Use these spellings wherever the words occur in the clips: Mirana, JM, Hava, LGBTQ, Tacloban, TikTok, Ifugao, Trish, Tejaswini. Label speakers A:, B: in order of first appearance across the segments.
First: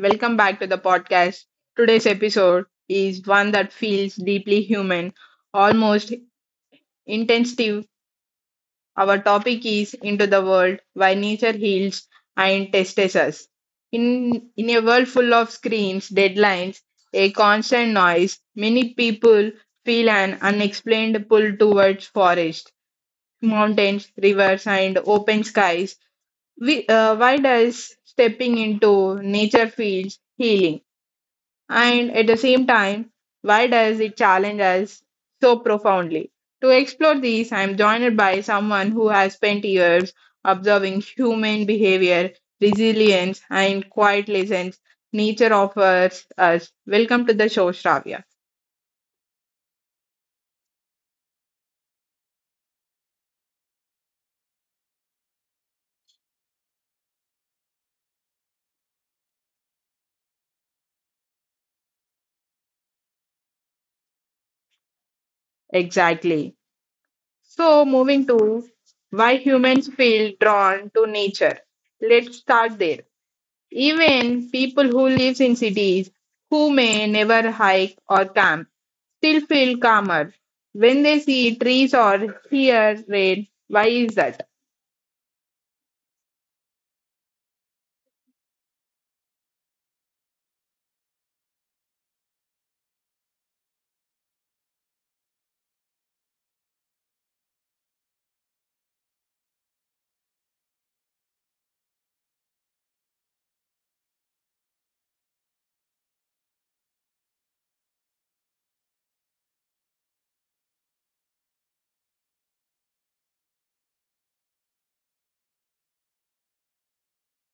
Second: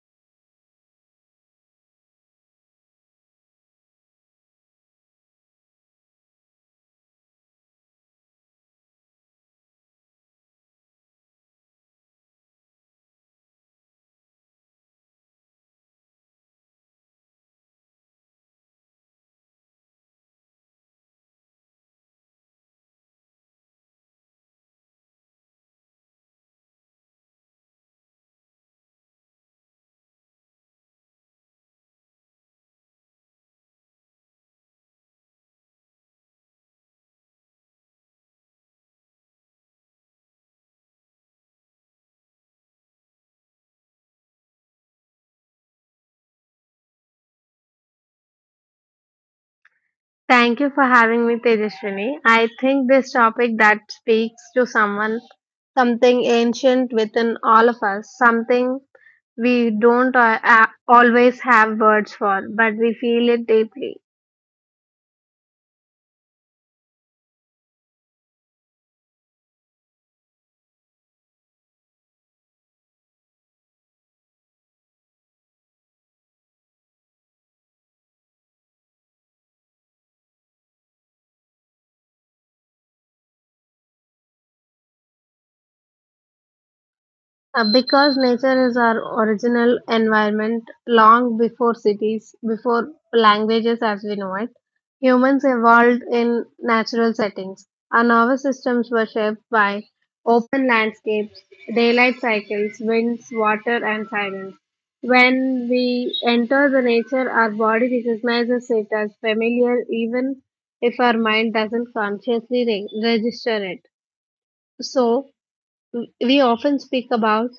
A: welcome back to the podcast. Today's episode is one that feels deeply human, almost intensive. Our topic is Into the World: Why Nature Heals and Tests Us. In a world full of screens, deadlines, a constant noise, many people feel an unexplained pull towards forests, mountains, rivers, and open skies. Why does stepping into nature feels healing, and at the same time, why does it challenge us so profoundly? To explore these, I'm joined by someone who has spent years observing human behavior, resilience, and quiet lessons nature offers us. Welcome to the show, Shravya.
B: Thank you for having me, Tejaswini. I think this topic that speaks to someone, something ancient within all of us, something we don't always have words for, but we feel it deeply.
A: Exactly. So moving to why humans feel drawn to nature, let's start there. Even people who live in cities, who may never hike or camp, still feel calmer when they see trees or hear rain. Why is that?
B: Because nature is our original environment long before cities, before languages as we know it, humans evolved in natural settings. Our nervous systems were shaped by open landscapes, daylight cycles, winds, water, and silence. When we enter the nature, our body recognizes it as familiar, even if our mind doesn't consciously register it. So, we often speak about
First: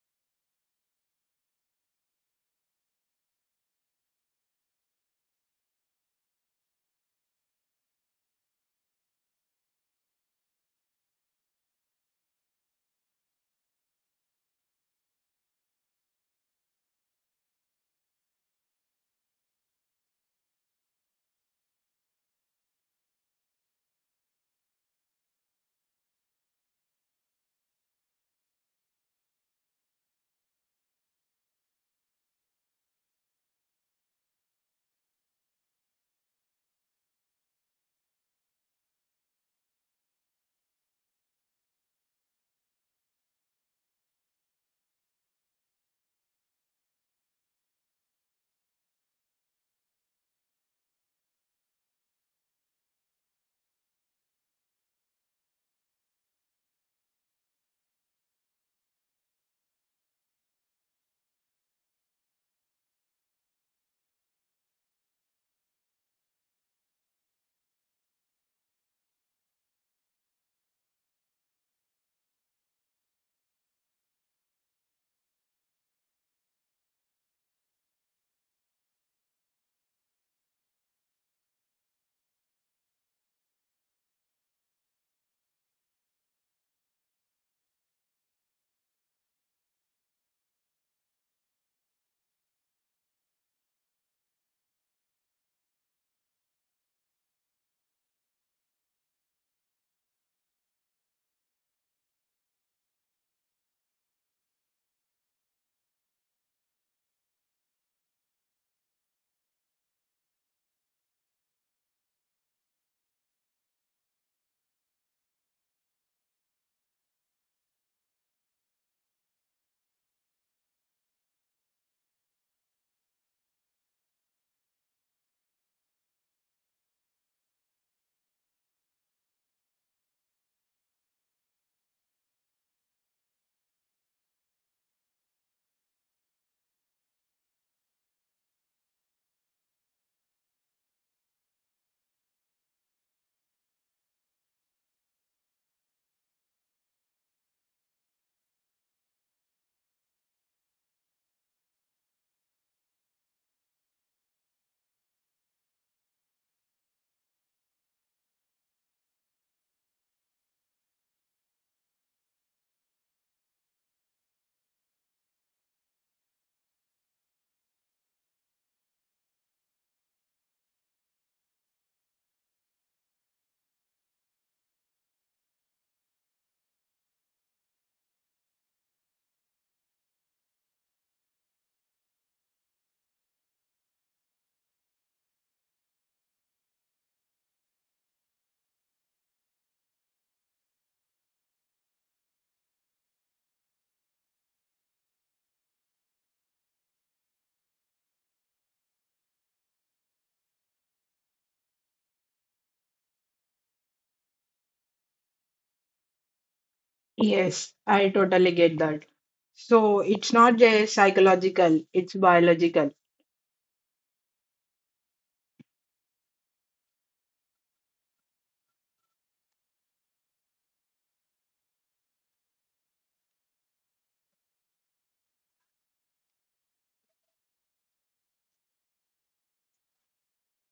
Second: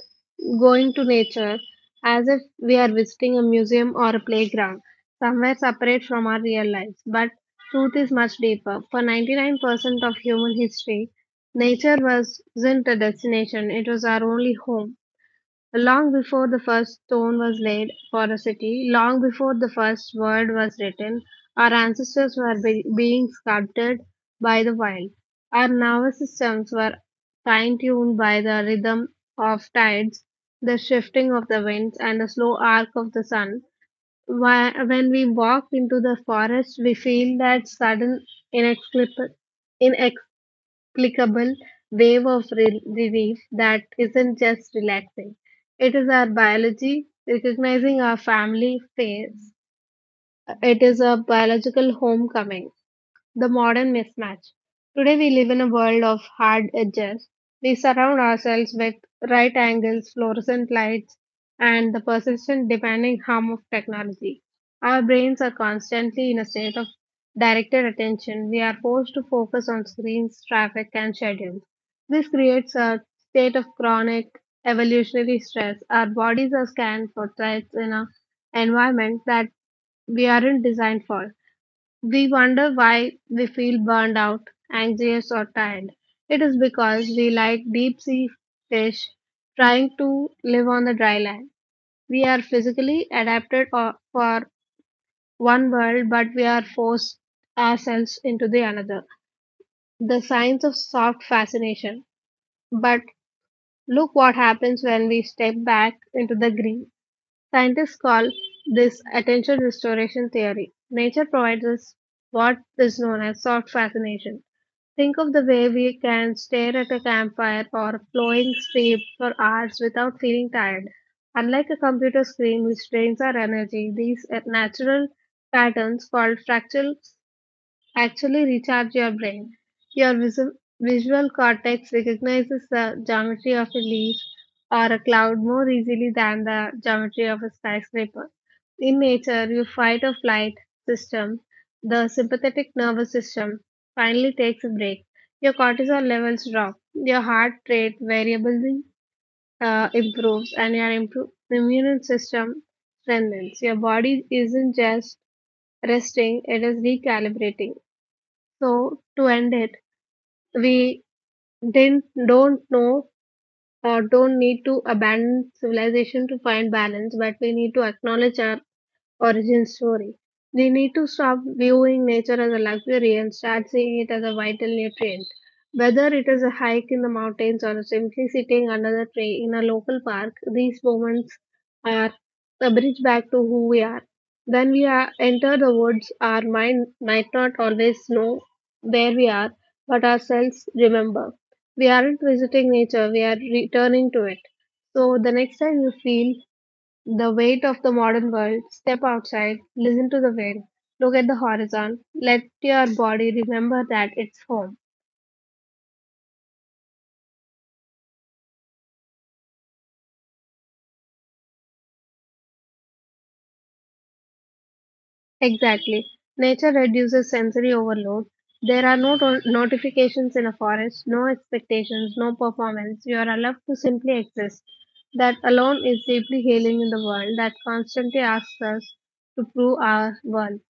B: going to nature as if we are visiting a museum or a playground, somewhere separate from our real lives. But truth is much deeper. For 99% of human history, nature wasn't a destination, it was our only home. Long before the first stone was laid for a city, long before the first word was written, our ancestors were being sculpted by the wild. Our nervous systems were fine tuned by the rhythm of tides, the shifting of the winds, and the slow arc of the sun. When we walk into the forest, we feel that sudden, inexplicable clickable wave of relief that isn't just relaxing. It is our biology recognizing our family phase. It is a biological homecoming the modern mismatch. Today we live in a world of hard edges. We surround ourselves with right angles, fluorescent lights, and the persistent demanding harm of technology. Our brains are constantly in a state of directed attention. We are forced to focus on screens, traffic, and schedules. This creates a state of chronic evolutionary stress. Our bodies are scanned for threats in an environment that we aren't designed for. We wonder why we feel burned out, anxious, or tired. It is because we, like deep sea fish, trying to live on the dry land. We are physically adapted for one world, but we are forced ourselves into the another. The science of soft fascination. But look what happens when we step back into the green. Scientists call this attention restoration theory. Nature provides us what is known as soft fascination. Think of the way we can stare at a campfire or a flowing stream for hours without feeling tired. Unlike a computer screen which drains our energy, these are natural patterns called fractal actually recharge your brain. Your visual cortex recognizes the geometry of a leaf or a cloud more easily than the geometry of a skyscraper. In nature, your fight or flight system, the sympathetic nervous system, finally takes a break. Your cortisol levels drop, your heart rate variability improves, and your immune system strengthens. Your body isn't just resting, it is recalibrating. So to end it, we didn't don't know or don't need to abandon civilization to find balance, but we need to acknowledge our origin story. We need to stop viewing nature as a luxury and start seeing it as a vital nutrient. Whether it is a hike in the mountains or simply sitting under the tree in a local park, these moments are a bridge back to who we are. When enter the woods, our mind might not always know where we are, but our cells remember. We aren't visiting nature, we are returning to it. So the next time you feel the weight of the modern world, step outside, listen to the wind, look at the horizon, let your body remember that it's home.
A: Yes, I totally get that. So it's not just psychological, it's biological.
B: Exactly. Nature reduces sensory overload. There are no notifications in a forest, no expectations, no performance. You are allowed to simply exist. That alone is deeply healing in the world that constantly asks us to prove our worth.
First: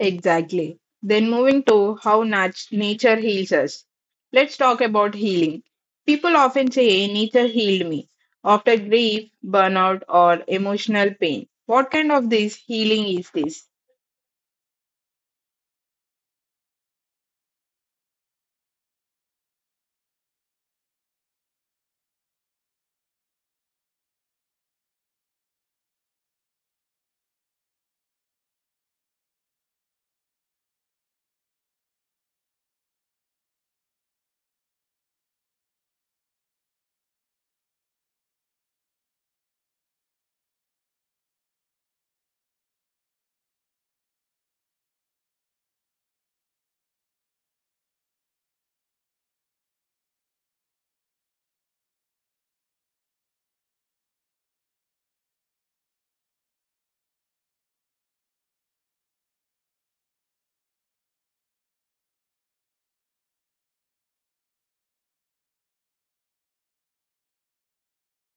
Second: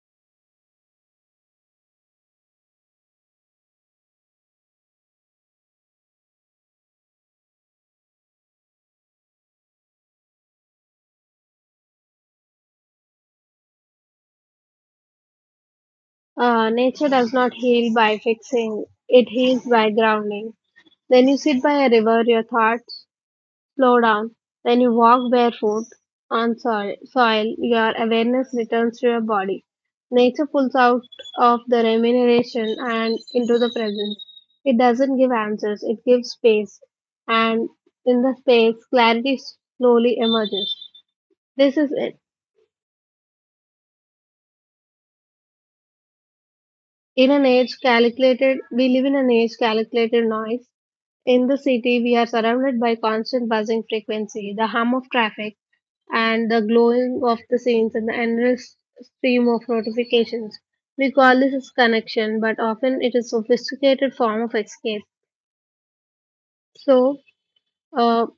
A: Exactly. Then moving to how nature heals us. Let's talk about healing. People often say nature healed me after grief, burnout, or emotional pain. What kind of this healing is this?
B: Nature does not heal by fixing, it heals by grounding. When you sit by a river, your thoughts slow down. When you walk barefoot on soil, your awareness returns to your body. Nature pulls out of the remuneration and into the present. It doesn't give answers, it gives space. And in the space, clarity slowly emerges. This is it. In an age calculated, we live in an age calculated noise. In the city, we are surrounded by constant buzzing frequency, the hum of traffic, and the glowing of the scenes and the endless stream of notifications. We call this as connection, but often it is sophisticated form of escape. So, uh,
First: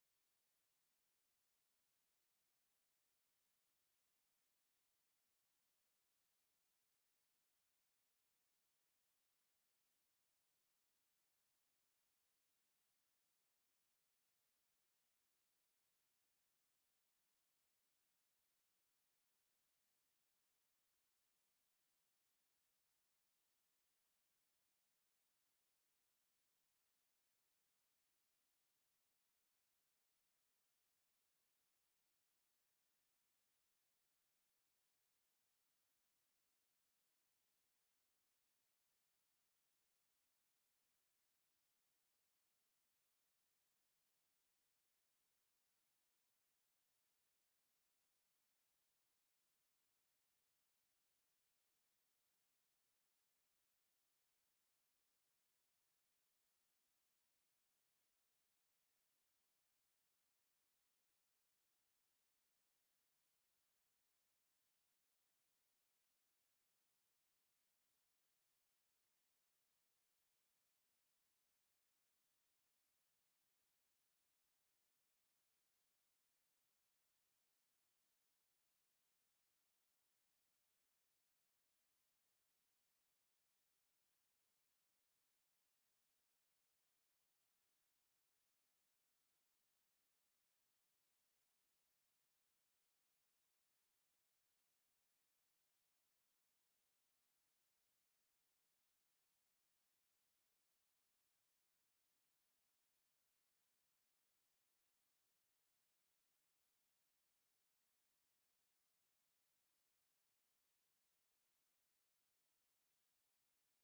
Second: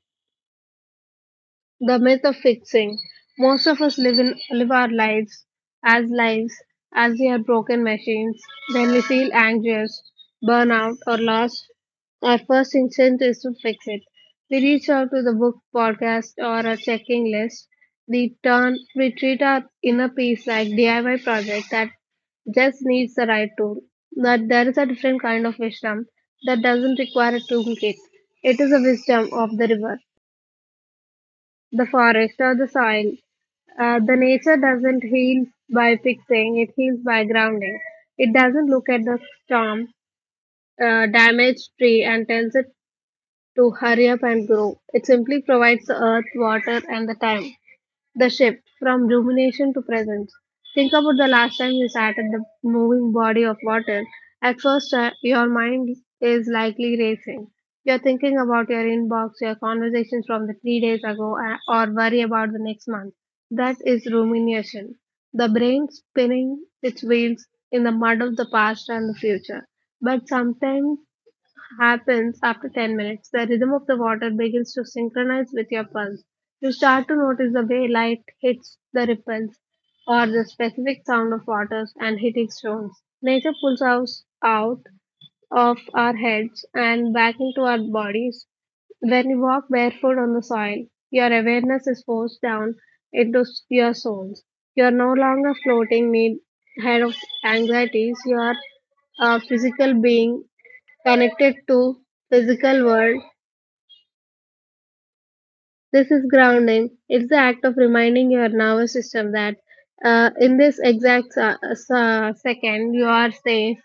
B: the myth of fixing. Most of us live in live our lives as they are broken machines. Then we feel anxious, burnout, or lost. Our first instinct is to fix it. We reach out to the book, podcast, or a checking list. We treat our inner peace like DIY project that just needs the right tool. But there is a different kind of wisdom that doesn't require a toolkit. It is a wisdom of the river the forest or the soil. The nature doesn't heal by fixing, it heals by grounding. It doesn't look at the storm, damaged tree, and tells it to hurry up and grow. It simply provides the earth, water, and the time. The shift from rumination to presence. Think about the last time you sat at the moving body of water. At first, your mind is likely racing. You're thinking about your inbox, your conversations from the 3 days ago, or worry about the next month. That is rumination. The brain spinning its wheels in the mud of the past and the future. But sometimes happens after 10 minutes. The rhythm of the water begins to synchronize with your pulse. You start to notice the way light hits the ripples or the specific sound of waters and hitting stones. Nature pulls us out of our heads and back into our bodies. When you walk barefoot on the soil, your awareness is forced down into your soles. You are no longer floating mid head of anxieties. You are a physical being connected to physical world. This is grounding. It's the act of reminding your nervous system that in this exact second you are safe,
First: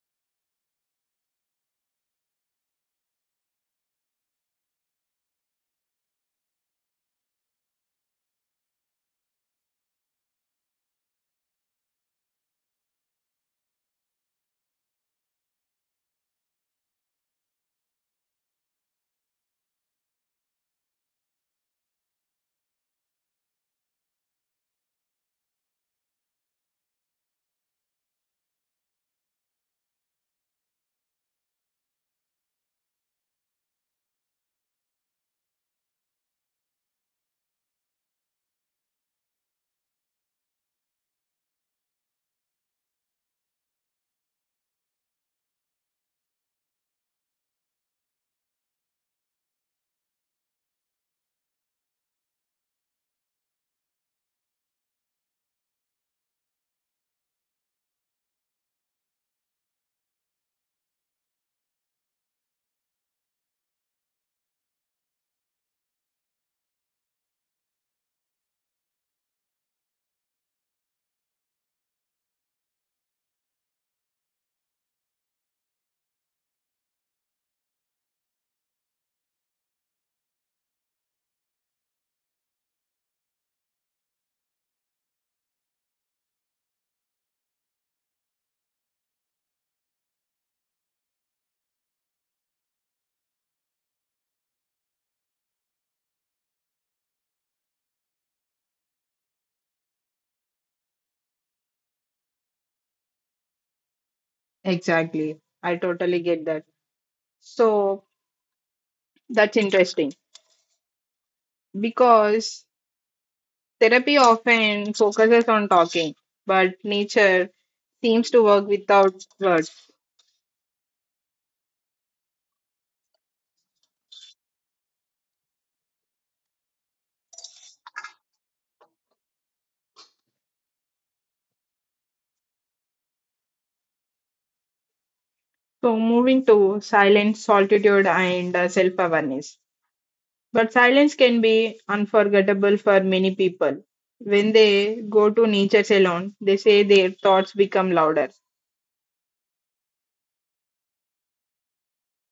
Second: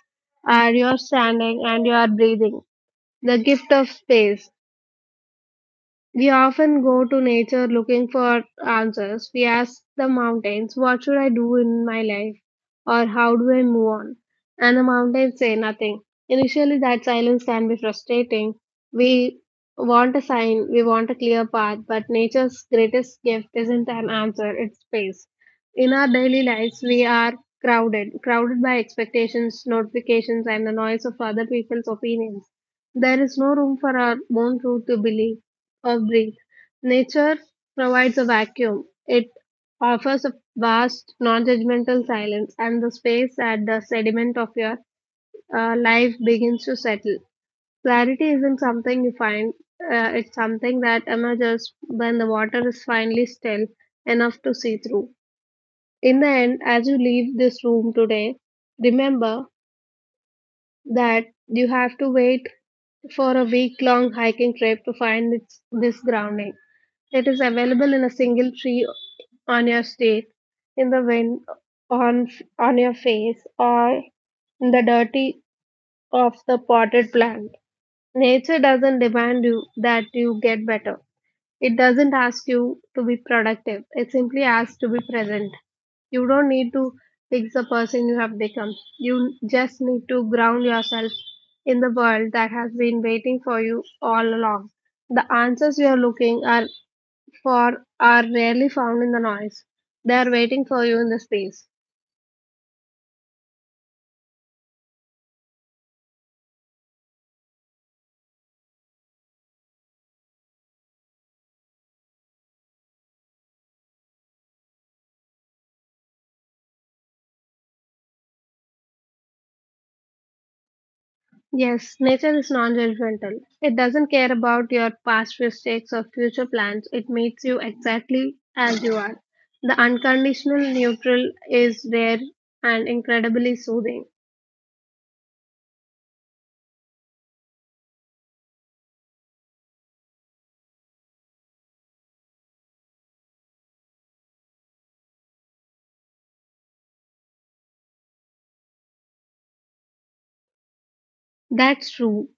B: you are standing and you are breathing. The gift of space. We often go to nature looking for answers. We ask the mountains, what should I do in my life? Or how do I move on? And the mountains say nothing. Initially, that silence can be frustrating. We want a sign, we want a clear path, but nature's greatest gift isn't an answer, it's space. In our daily lives, we are crowded by expectations, notifications, and the noise of other people's opinions. There is no room for our own truth to believe of breathe. Nature provides a vacuum. It offers a vast, non-judgmental silence and the space that the sediment of your life begins to settle. Clarity isn't something you find. It's something that emerges when the water is finally still enough to see through. In the end, as you leave this room today, remember that you have to wait for a week long hiking trip to find this grounding. It is available in a single tree on your steak, in the wind, on on your face, or in the dirty of the potted plant. Nature doesn't demand you that you get better. It doesn't ask you to be productive. It simply asks to be present. You don't need to fix the person you have become. You just need to ground yourself in the world that has been waiting for you all along. The answers you are looking are for are rarely found in the noise. They are waiting for you in the space.
A: Exactly. I totally get that. So that's interesting because therapy often focuses on talking, but nature seems to work without words.
B: Yes, nature is non-judgmental. It doesn't care about your past mistakes or future plans. It meets you exactly as you are. The unconditional neutral is rare and incredibly soothing.
A: So moving to silence, solitude, and self awareness. But silence can be unforgettable for many people. When they go to nature salon, they say their thoughts become louder.
B: That's true.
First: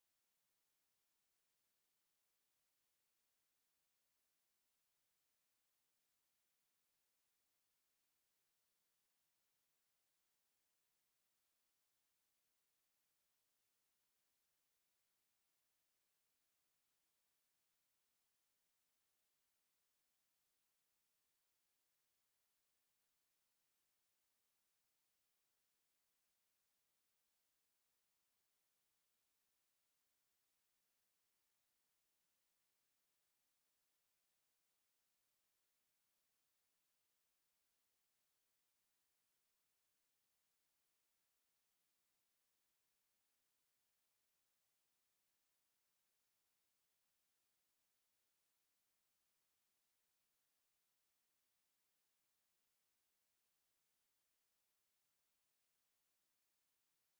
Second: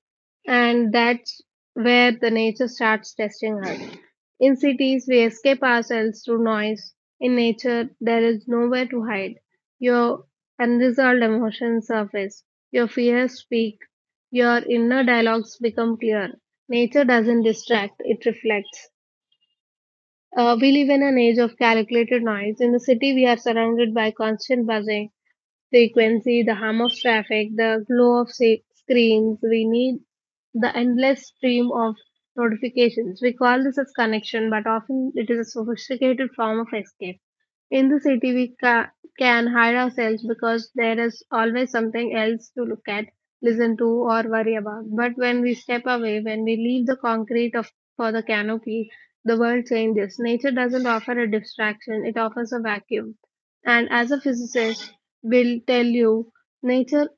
B: And that's where the nature starts testing us. In cities, we escape ourselves through noise. In nature, there is nowhere to hide. Your unresolved emotions surface. Your fears speak. Your inner dialogues become clear. Nature doesn't distract, it reflects. We live in an age of calculated noise. In the city, we are surrounded by constant buzzing frequency, the hum of traffic, the glow of screens. We need the endless stream of notifications. We call this as connection, but often it is a sophisticated form of escape. In the city, we can hide ourselves because there is always something else to look at, listen to, or worry about. But when we step away, when we leave the concrete of for the canopy, the world changes. Nature doesn't offer a distraction; it offers a vacuum. And as a physicist will tell you, nature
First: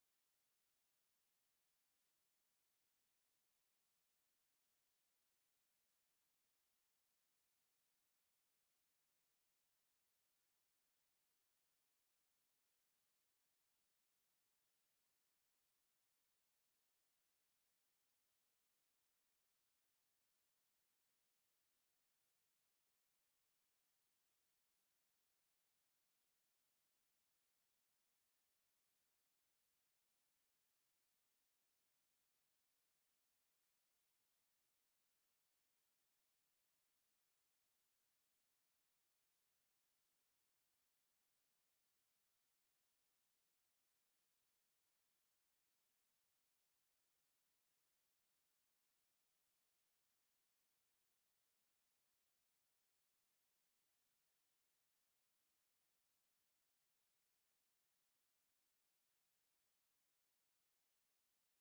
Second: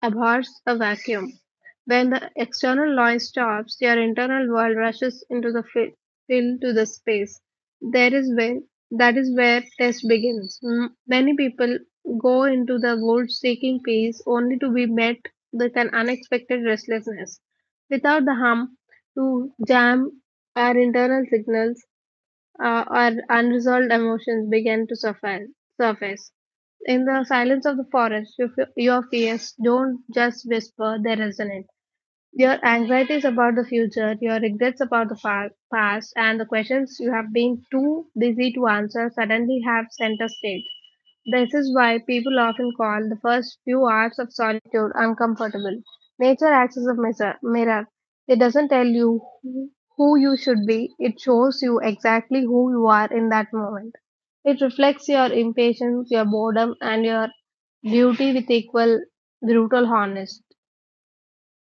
B: abhors a vacuum. When the external noise stops, your internal world rushes into the fill to the space. There is where that is where test begins. Many people go into the woods seeking peace, only to be met with an unexpected restlessness. Without the hum to jam our internal signals, or unresolved emotions began to surface. In the silence of the forest, your fears don't just whisper, they resonate. Your anxieties about the future, your regrets about past, and the questions you have been too busy to answer suddenly have center stage. This is why people often call the first few hours of solitude uncomfortable. Nature acts as a mirror. It doesn't tell you who you should be, it shows you exactly who you are in that moment. It reflects your impatience, your boredom, and your beauty with equal brutal harness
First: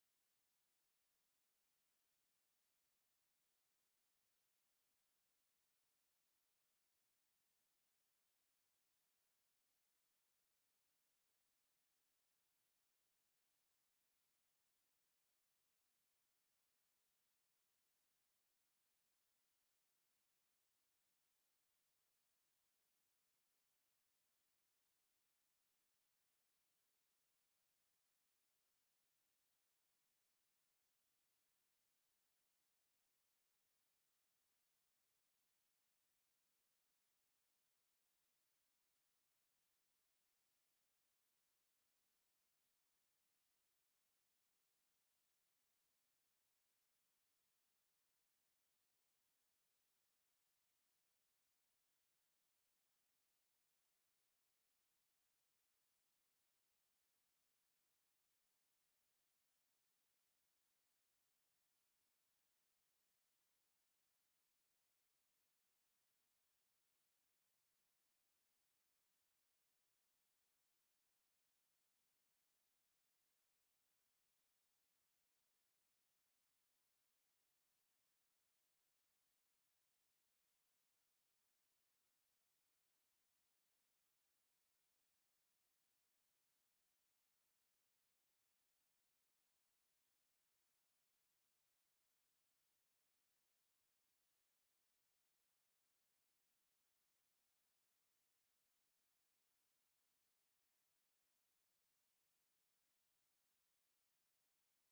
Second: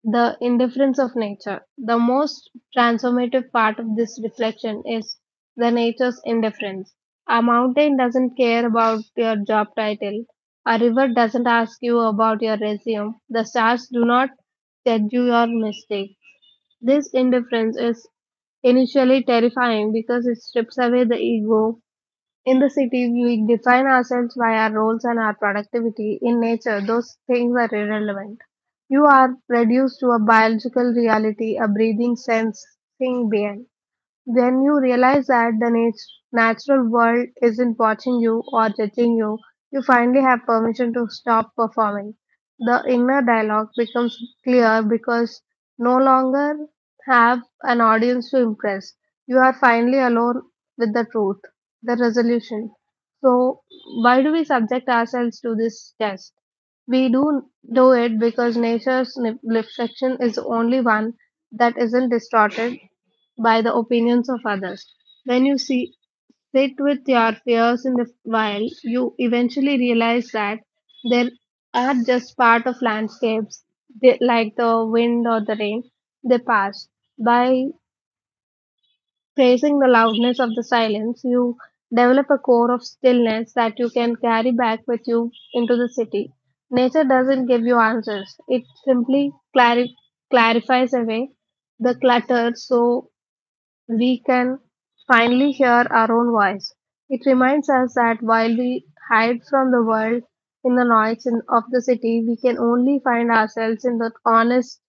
B: the indifference of nature. The most transformative part of this reflection is the nature's indifference. A mountain doesn't care about your job title. A river doesn't ask you about your resume. The stars do not judge you your mistake. This indifference is initially terrifying because it strips away the ego. In the city, we define ourselves by our roles and our productivity. In nature, those things are irrelevant. You are reduced to a biological reality, a breathing, sensing being. Then you realize that natural world isn't watching you or judging you. You finally have permission to stop performing. The inner dialogue becomes clear because no longer have an audience to impress. You are finally alone with the truth, the resolution. So, why do we subject ourselves to this test? We do it because nature's reflection is the only one that isn't distorted by the opinions of others. When sit with your fears in the wild, you eventually realize that they are just part of landscapes, they, like the wind or the rain. They pass. By praising the loudness of the silence, you develop a core of stillness that you can carry back with you into the city. Nature doesn't give you answers; it simply clarifies away the clutter so we can finally hear our own voice. It reminds us that while we hide from the world in the of the city, we can only find ourselves in the honest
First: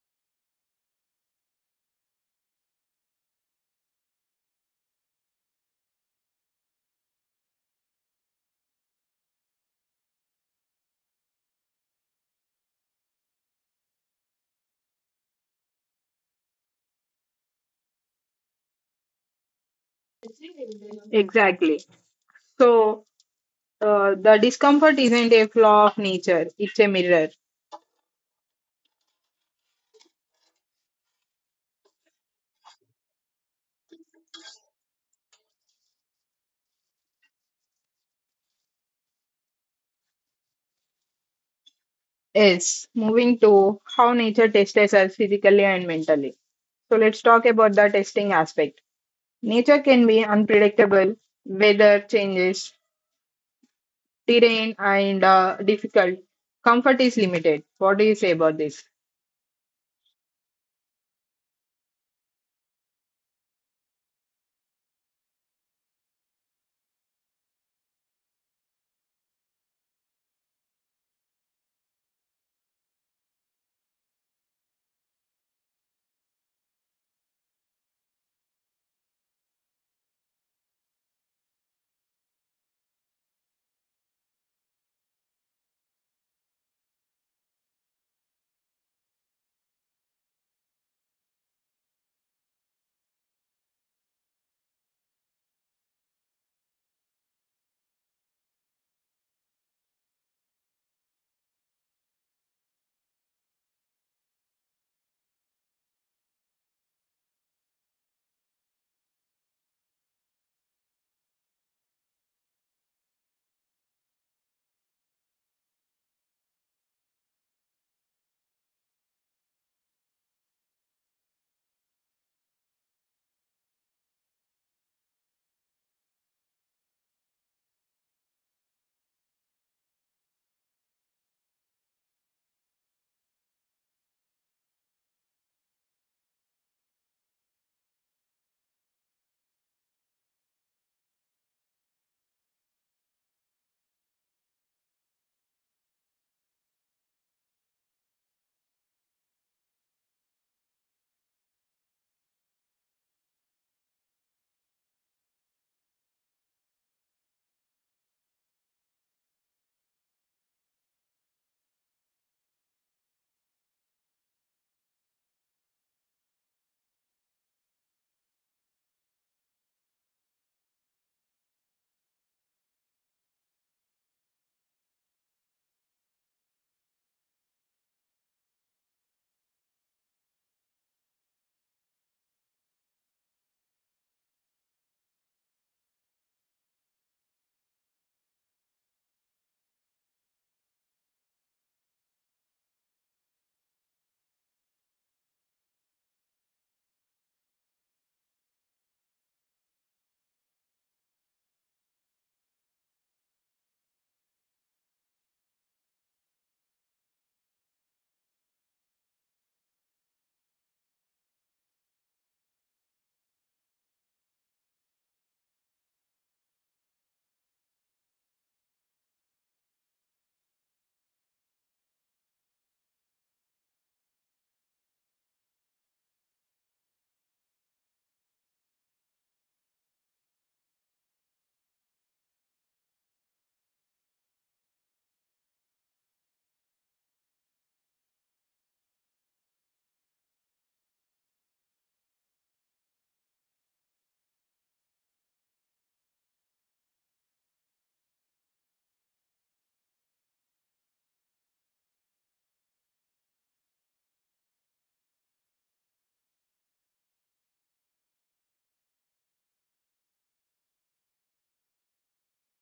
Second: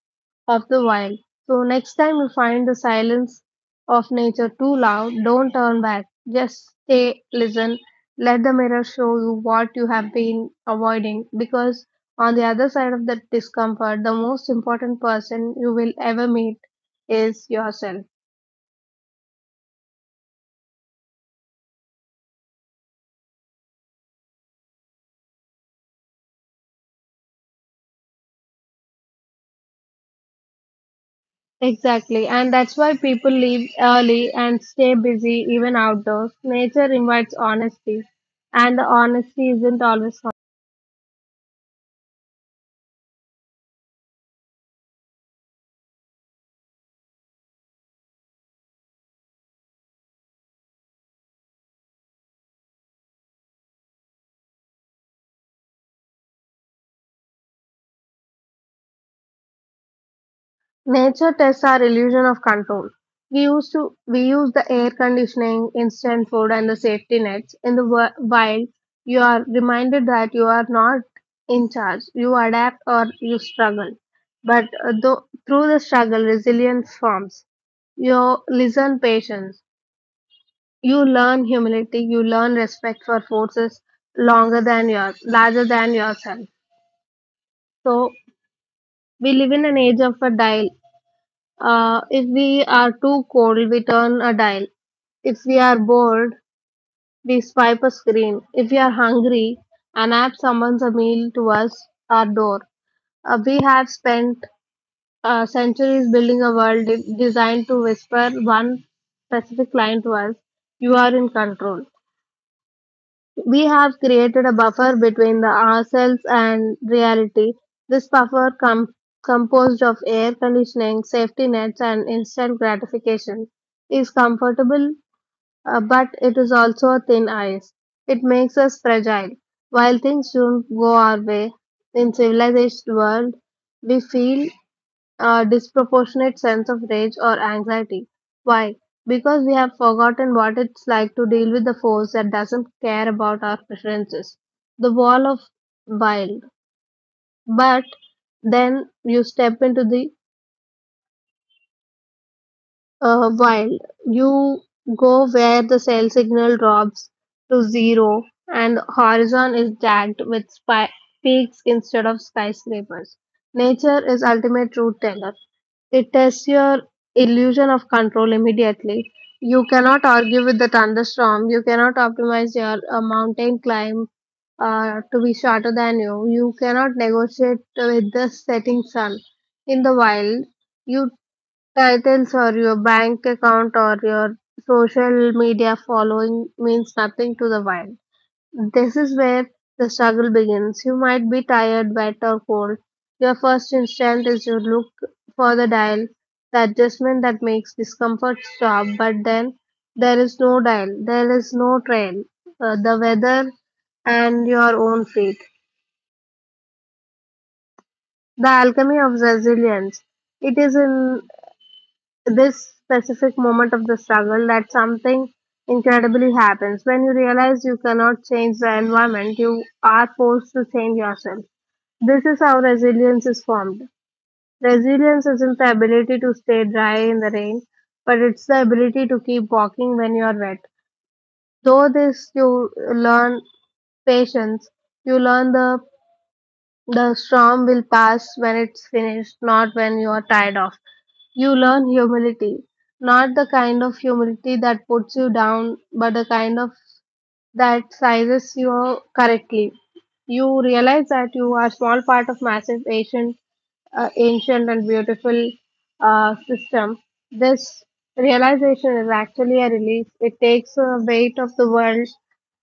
B: of the wild. So, next time you find the silence of nature too loud, don't turn back. Just stay, listen, let the mirror show you what you have been avoiding. Because on the other side of that discomfort, the most important person you will ever meet is yourself.
A: Exactly. So the discomfort isn't a flaw of nature, it's a mirror.
B: Exactly, and that's why people leave early and stay busy even outdoors. Nature invites honesty, and the honesty isn't always honest.
A: Yes, moving to how nature tests us physically and mentally. So, let's talk about the testing aspect. Nature can be unpredictable, weather changes, terrain, and difficult. Comfort is limited. What do you say about this?
B: Nature tests our illusion of control. We use the air conditioning, instant food, and the safety nets. In the wild, you are reminded that you are not in charge. You adapt or you struggle, but through the struggle, resilience forms. You listen patience. You learn humility, you learn respect for forces longer than your larger than yourself. So we live in an age of a dial. If we are too cold, we turn a dial. If we are bored, we swipe a screen. If we are hungry, an app summons a meal to us, our door. We have spent centuries building a world designed to whisper one specific line to us. You are in control. We have created a buffer between the ourselves and reality. This buffer composed of air conditioning, safety nets, and instant gratification is comfortable, but it is also thin ice. It makes us fragile. While things don't go our way in civilized world, we feel a disproportionate sense of rage or anxiety. Why? Because we have forgotten what it's like to deal with the force that doesn't care about our preferences. The wall of wild. But then you step into the wild. You go where the cell signal drops to zero and horizon is jagged with peaks instead of skyscrapers. Nature is ultimate truth teller. It tests your illusion of control immediately. You cannot argue with the thunderstorm. You cannot optimize your mountain climb to be shorter than you. You cannot negotiate with the setting sun. In the wild, your titles or your bank account or your social media following means nothing to the wild. This is where the struggle begins. You might be tired, wet, or cold. Your first instinct is to look for the dial, the adjustment that makes discomfort stop, but then there is no dial, there is no trail, the weather and your own fate. The alchemy of resilience. It is in this specific moment of the struggle that something incredibly happens. When you realize you cannot change the environment, you are forced to change yourself. This is how resilience is formed. Resilience isn't the ability to stay dry in the rain, but it's the ability to keep walking when you are wet. Though this you learn patience, you learn the storm will pass when it's finished, not when you're tired of. You learn humility. Not the kind of humility that puts you down, but the kind of that sizes you correctly. You realize that you are small part of massive ancient, ancient and beautiful system. This realization is actually a release. It takes the weight of the world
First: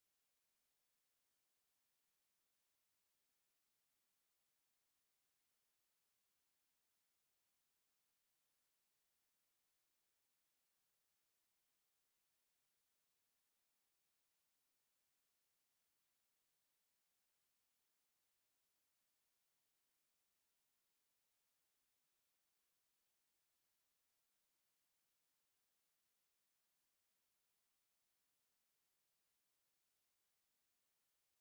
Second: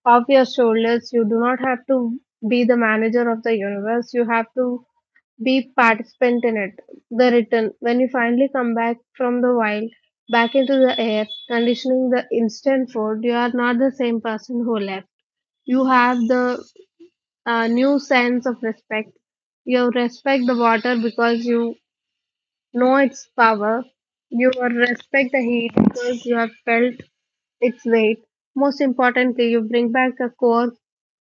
B: off your shoulders. You do not have to be the manager of the universe. You have to be participant in it. The return, when you finally come back from the wild, back into the air, conditioning the instant food, you are not the same person who left. You have the new sense of respect. You respect the water because you know its power. You respect the heat because you have felt its weight. Most importantly, you bring back a core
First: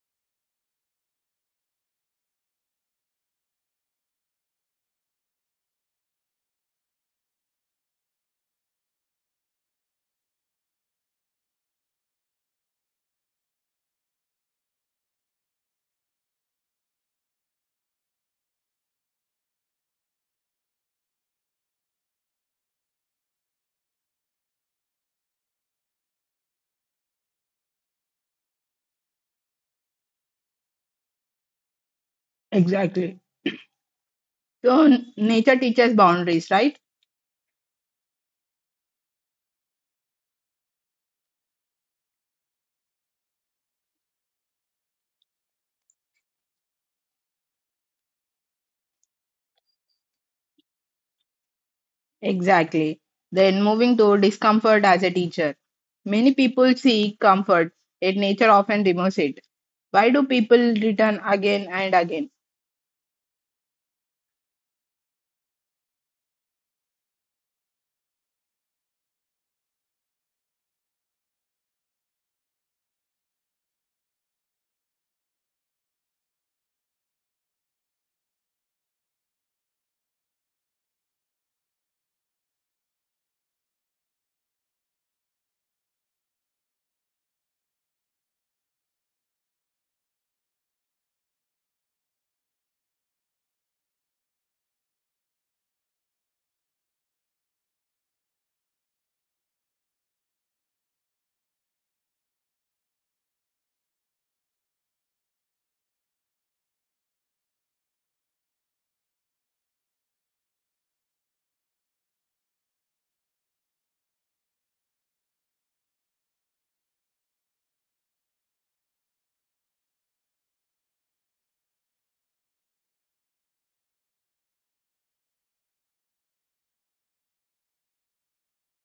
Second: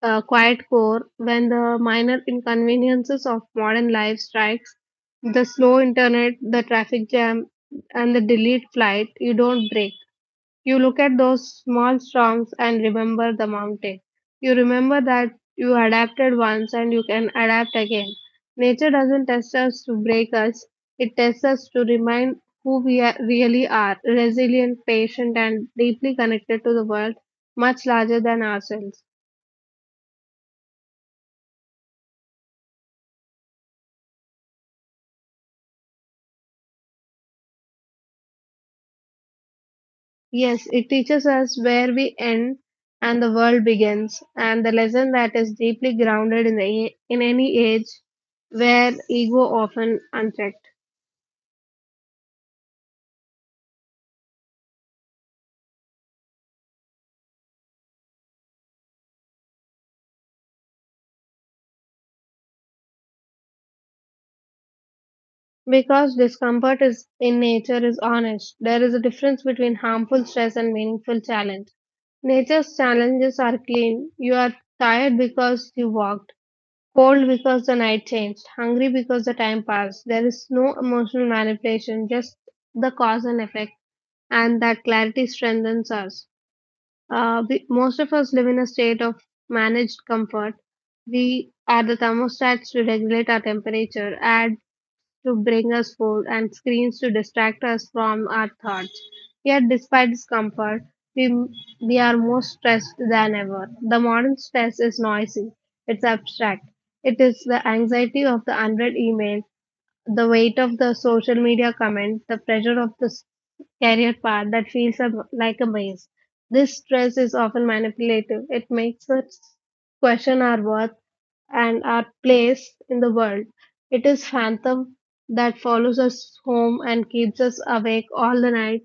B: quiet core. When the minor inconveniences of modern life strikes, the slow internet, the traffic jam, and the delayed flight, you don't break. You look at those small storms and remember the mountain. You remember that you adapted once and you can adapt again. Nature doesn't test us to break us, it tests us to remind who we are, really are resilient patient and deeply connected to the world much larger than ourselves.
A: Exactly. So nature teaches boundaries, right?
B: Yes, it teaches us where we end and the world begins, and the lesson that is deeply grounded in, the, in any age where ego often unchecked.
A: Exactly. Then moving to discomfort as a teacher. Many people seek comfort, yet nature often removes it. Why do people return again and again?
B: Because discomfort is in nature is honest, there is a difference between harmful stress and meaningful challenge. Nature's challenges are clean. You are tired because you walked, cold because the night changed, hungry because the time passed. There is no emotional manipulation, just the cause and effect, and that clarity strengthens us. Most of us live in a state of managed comfort. We are the thermostats to regulate our temperature, ads to bring us food, and screens to distract us from our thoughts. Yet, despite this comfort, we, we are more stressed than ever. The modern stress is noisy, it's abstract. It is the anxiety of the unread email, the weight of the social media comment, the pressure of the career path that feels a, like a maze. This stress is often manipulative. It makes us question our worth and our place in the world. It is phantom that follows us home and keeps us awake all the night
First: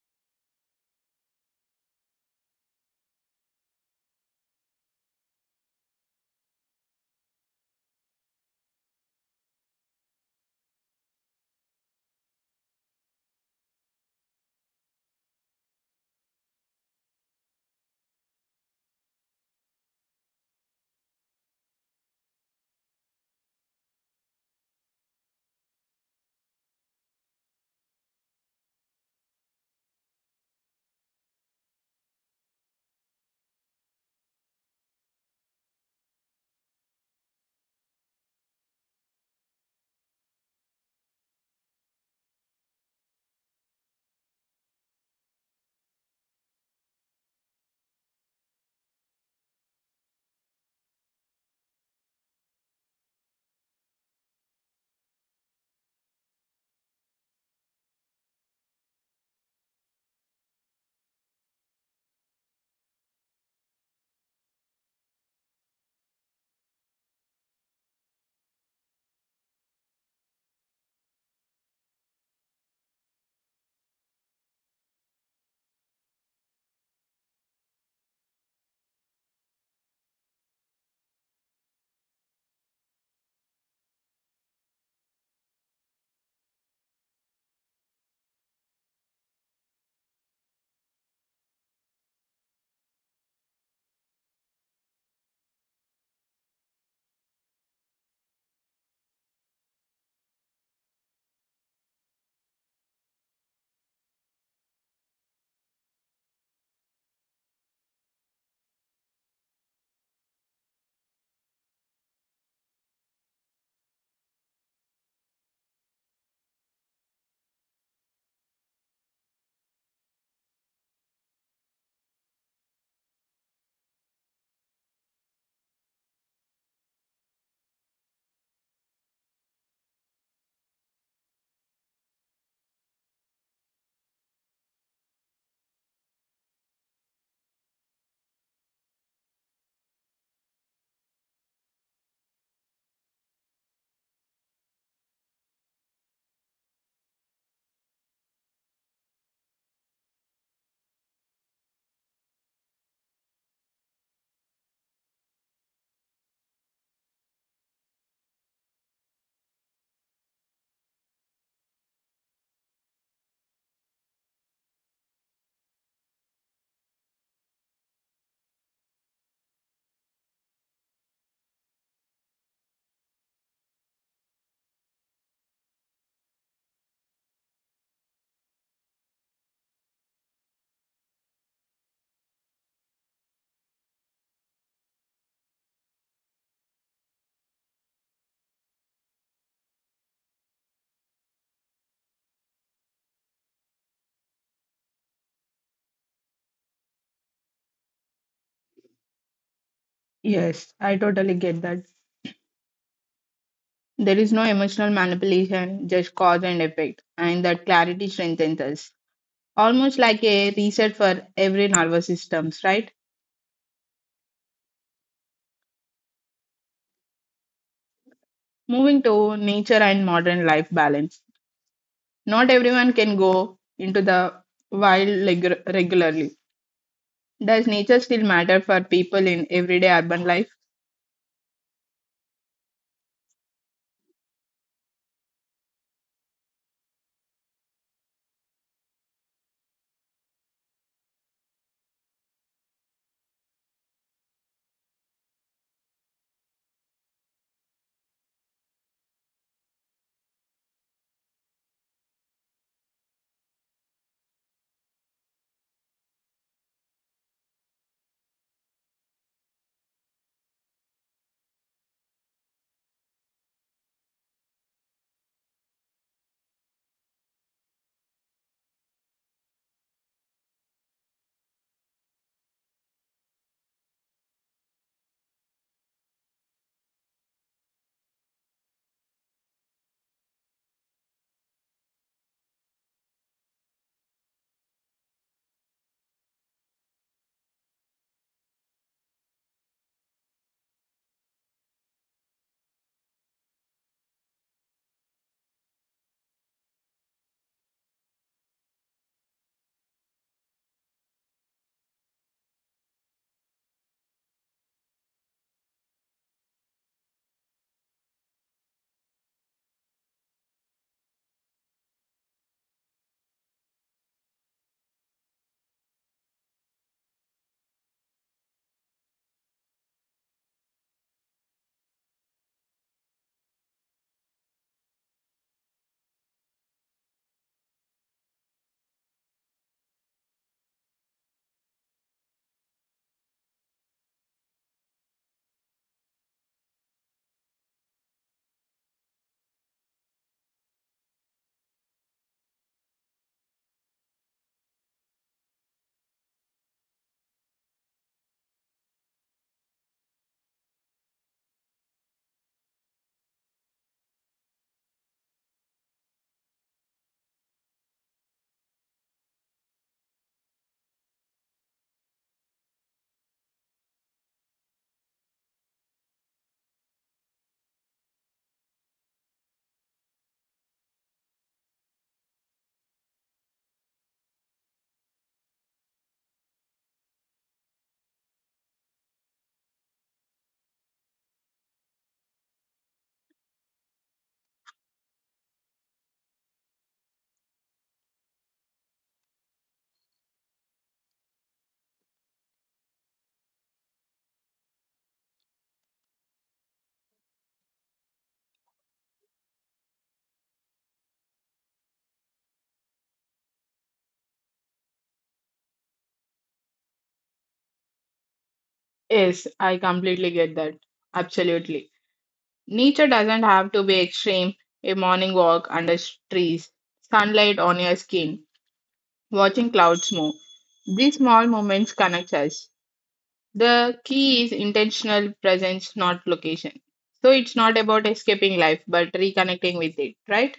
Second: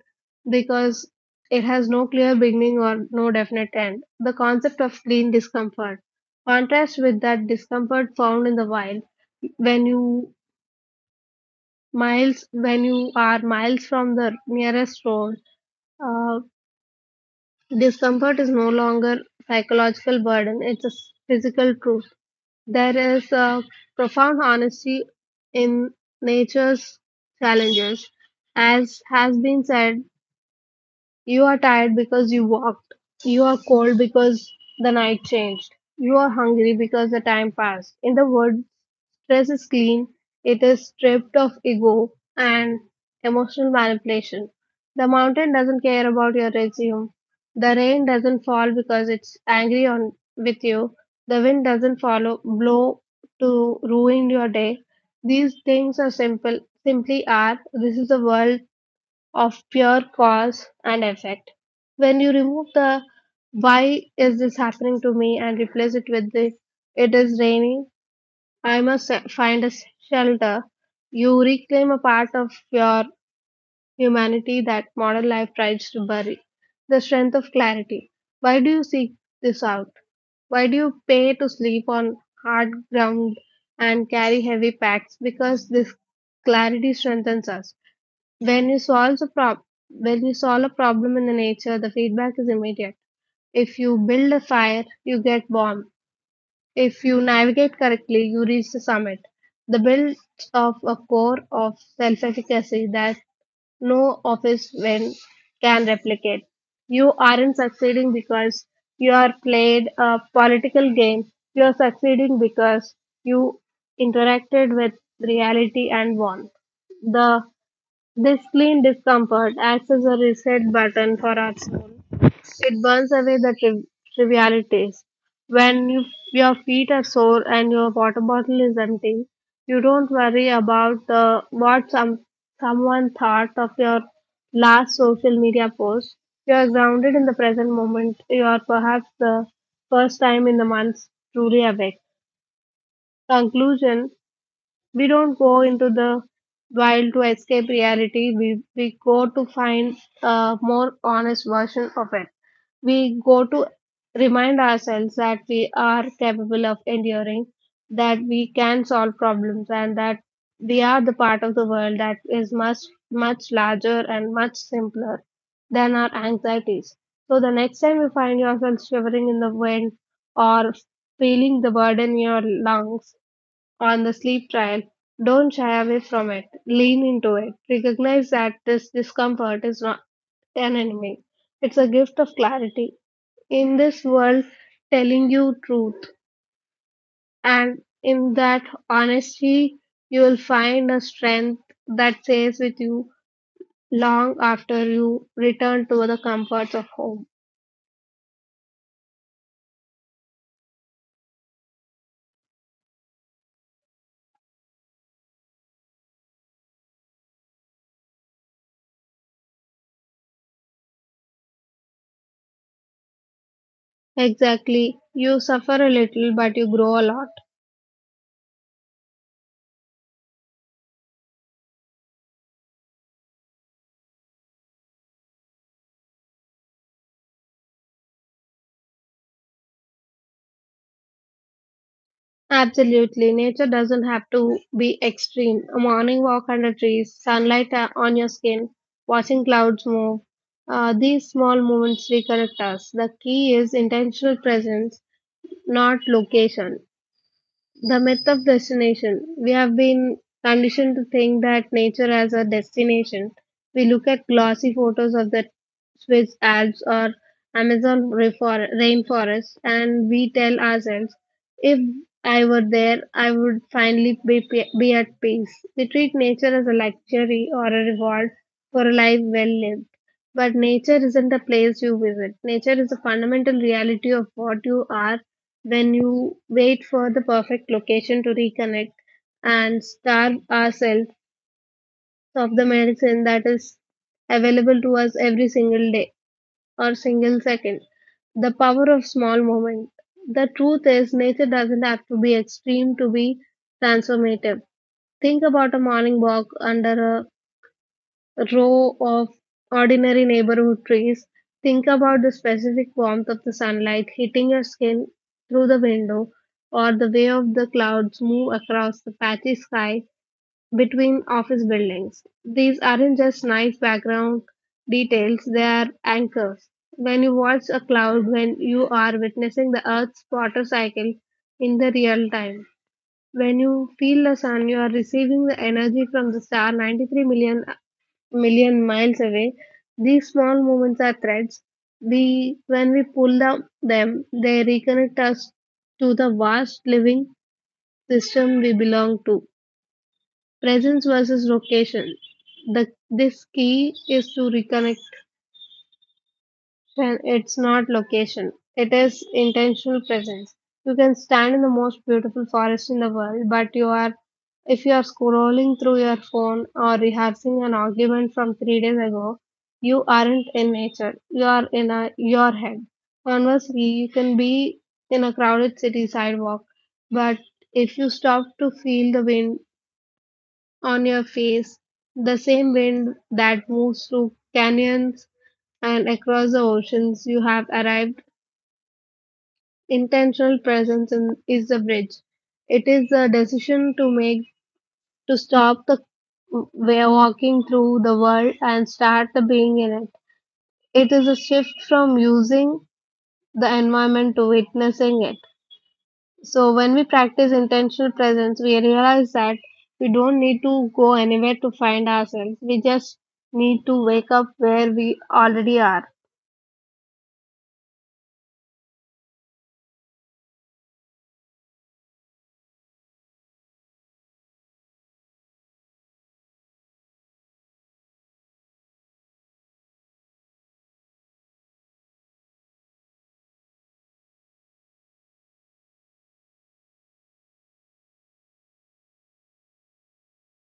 B: because it has no clear beginning or no definite end. The concept of clean discomfort. Contrast with that discomfort found in the wild when you miles when you are miles from the nearest road, Uh, discomfort is no longer psychological burden; it's a physical truth. There is a profound honesty in nature's challenges, as has been said. You are tired because you walked. You are cold because the night changed. You are hungry because the time passed. In the woods, stress is clean, it is stripped of ego and emotional manipulation. The mountain doesn't care about your resume. The rain doesn't fall because it's angry on with you. The wind doesn't follow blow to ruin your day. These things are simple simply are this is the world of pure cause and effect. When you remove the why is this happening to me and replace it with the it is raining, I must find a shelter, you reclaim a part of your humanity that modern life tries to bury. The strength of clarity. Why do you seek this out? Why do you pay to sleep on hard ground and carry heavy packs? Because this clarity strengthens us. when you solve the prob when you solve a problem in the nature, the feedback is immediate. If you build a fire you get warm. If you navigate correctly you reach the summit. The build of a core of self efficacy that no office when can replicate. You aren't succeeding because you are played a political game, you are succeeding because you interacted with reality and won. The This clean discomfort acts as a reset button for our soul. It burns away the trivialities. When you, your feet are sore and your water bottle is empty. You don't worry about what someone thought of your last social media post. You are grounded in the present moment. You are, perhaps the first time in the months, truly awake. Conclusion: we don't go into the wild to escape reality. We go to find a more honest version of it. We go to remind ourselves that we are capable of enduring, that we can solve problems, and that we are the part of the world that is much, much larger and much simpler than our anxieties. So the next time you find yourself shivering in the wind or feeling the burden in your lungs, on the sleep trial, don't shy away from it. Lean into it. Recognize that this discomfort is not an enemy. It's a gift of clarity. In this world, telling you truth, and in that honesty, you will find a strength that stays with you long after you return to the comforts of home.
A: Yes, I totally get that. There is no emotional manipulation, just cause and effect, and that clarity strengthens us. Almost like a reset for every nervous systems, right?
B: Exactly. You suffer a little, but you grow a lot.
A: Moving to nature and modern life balance. Not everyone can go into the wild regularly. Does nature still matter for people in everyday urban life?
B: Absolutely. Nature doesn't have to be extreme. A morning walk under trees, sunlight on your skin, watching clouds move. These small moments reconnect us. The key is intentional presence, not location. The myth of destination. We have been conditioned to think that nature has a destination. We look at glossy photos of the Swiss Alps or Amazon rainforest and we tell ourselves, if I were there, I would finally be at peace. We treat nature as a luxury or a reward for a life well lived. But nature isn't a place you visit. Nature is a fundamental reality of what you are when you wait for the perfect location to reconnect and starve ourselves of the medicine that is available to us every single day or single second. The power of small moments. The truth is, nature doesn't have to be extreme to be transformative. Think about a morning walk under a row of ordinary neighborhood trees. Think about the specific warmth of the sunlight hitting your skin through the window, or the way of the clouds move across the patchy sky between office buildings. These aren't just nice background details, they are anchors. When you watch a cloud, when you are witnessing the Earth's water cycle in the real time. When you feel the sun, you are receiving the energy from the star 93 million miles away. These small moments are threads. We, when we pull down them, they reconnect us to the vast living system we belong to. Presence versus location. This key is to reconnect. Then it's not location, it is intentional presence. You can stand in the most beautiful forest in the world, but you are if you are scrolling through your phone or rehearsing an argument from 3 days ago, you aren't in nature. You are in a your head. Conversely, you can be in a crowded city sidewalk, but if you stop to feel the wind on your face, the same wind that moves through canyons and across the oceans, you have arrived. Intentional presence is the bridge. It is the decision to make, to stop the way of walking through the world and start the being in it. It is a shift from using the environment to witnessing it. So when we practice intentional presence, we realize that we don't need to go anywhere to find ourselves. We just need to wake up where we already are.
A: Yes, I completely get that. Absolutely. Nature doesn't have to be extreme. A morning walk under trees, sunlight on your skin, watching clouds move. These small moments connect us. The key is intentional presence, not location. So it's not about escaping life, but reconnecting with it, right?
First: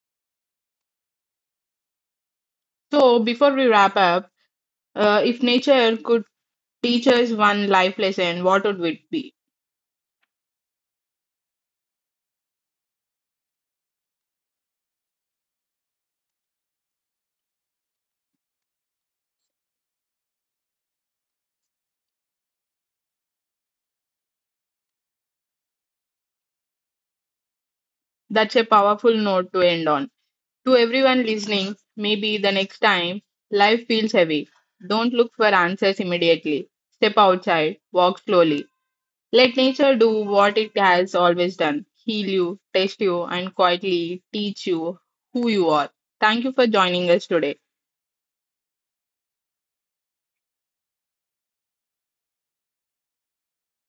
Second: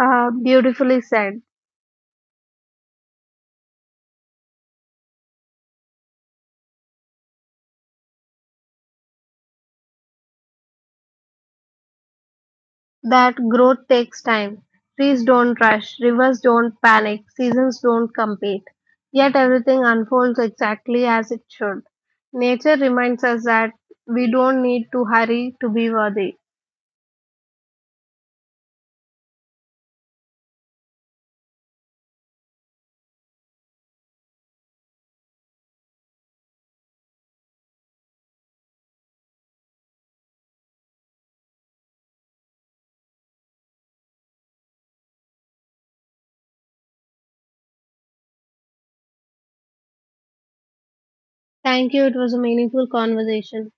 B: Beautifully said.
A: So before we wrap up, if nature could teach us one life lesson, what would it be?
B: That growth takes time. Trees don't rush, rivers don't panic, seasons don't compete. Yet everything unfolds exactly as it should. Nature reminds us that we don't need to hurry to be worthy.
A: That's a powerful note to end on. To everyone listening, maybe the next time life feels heavy, don't look for answers immediately. Step outside, walk slowly. Let nature do what it has always done: heal you, test you, and quietly teach you who you are. Thank you for joining us today.
B: Thank you. It was a meaningful conversation.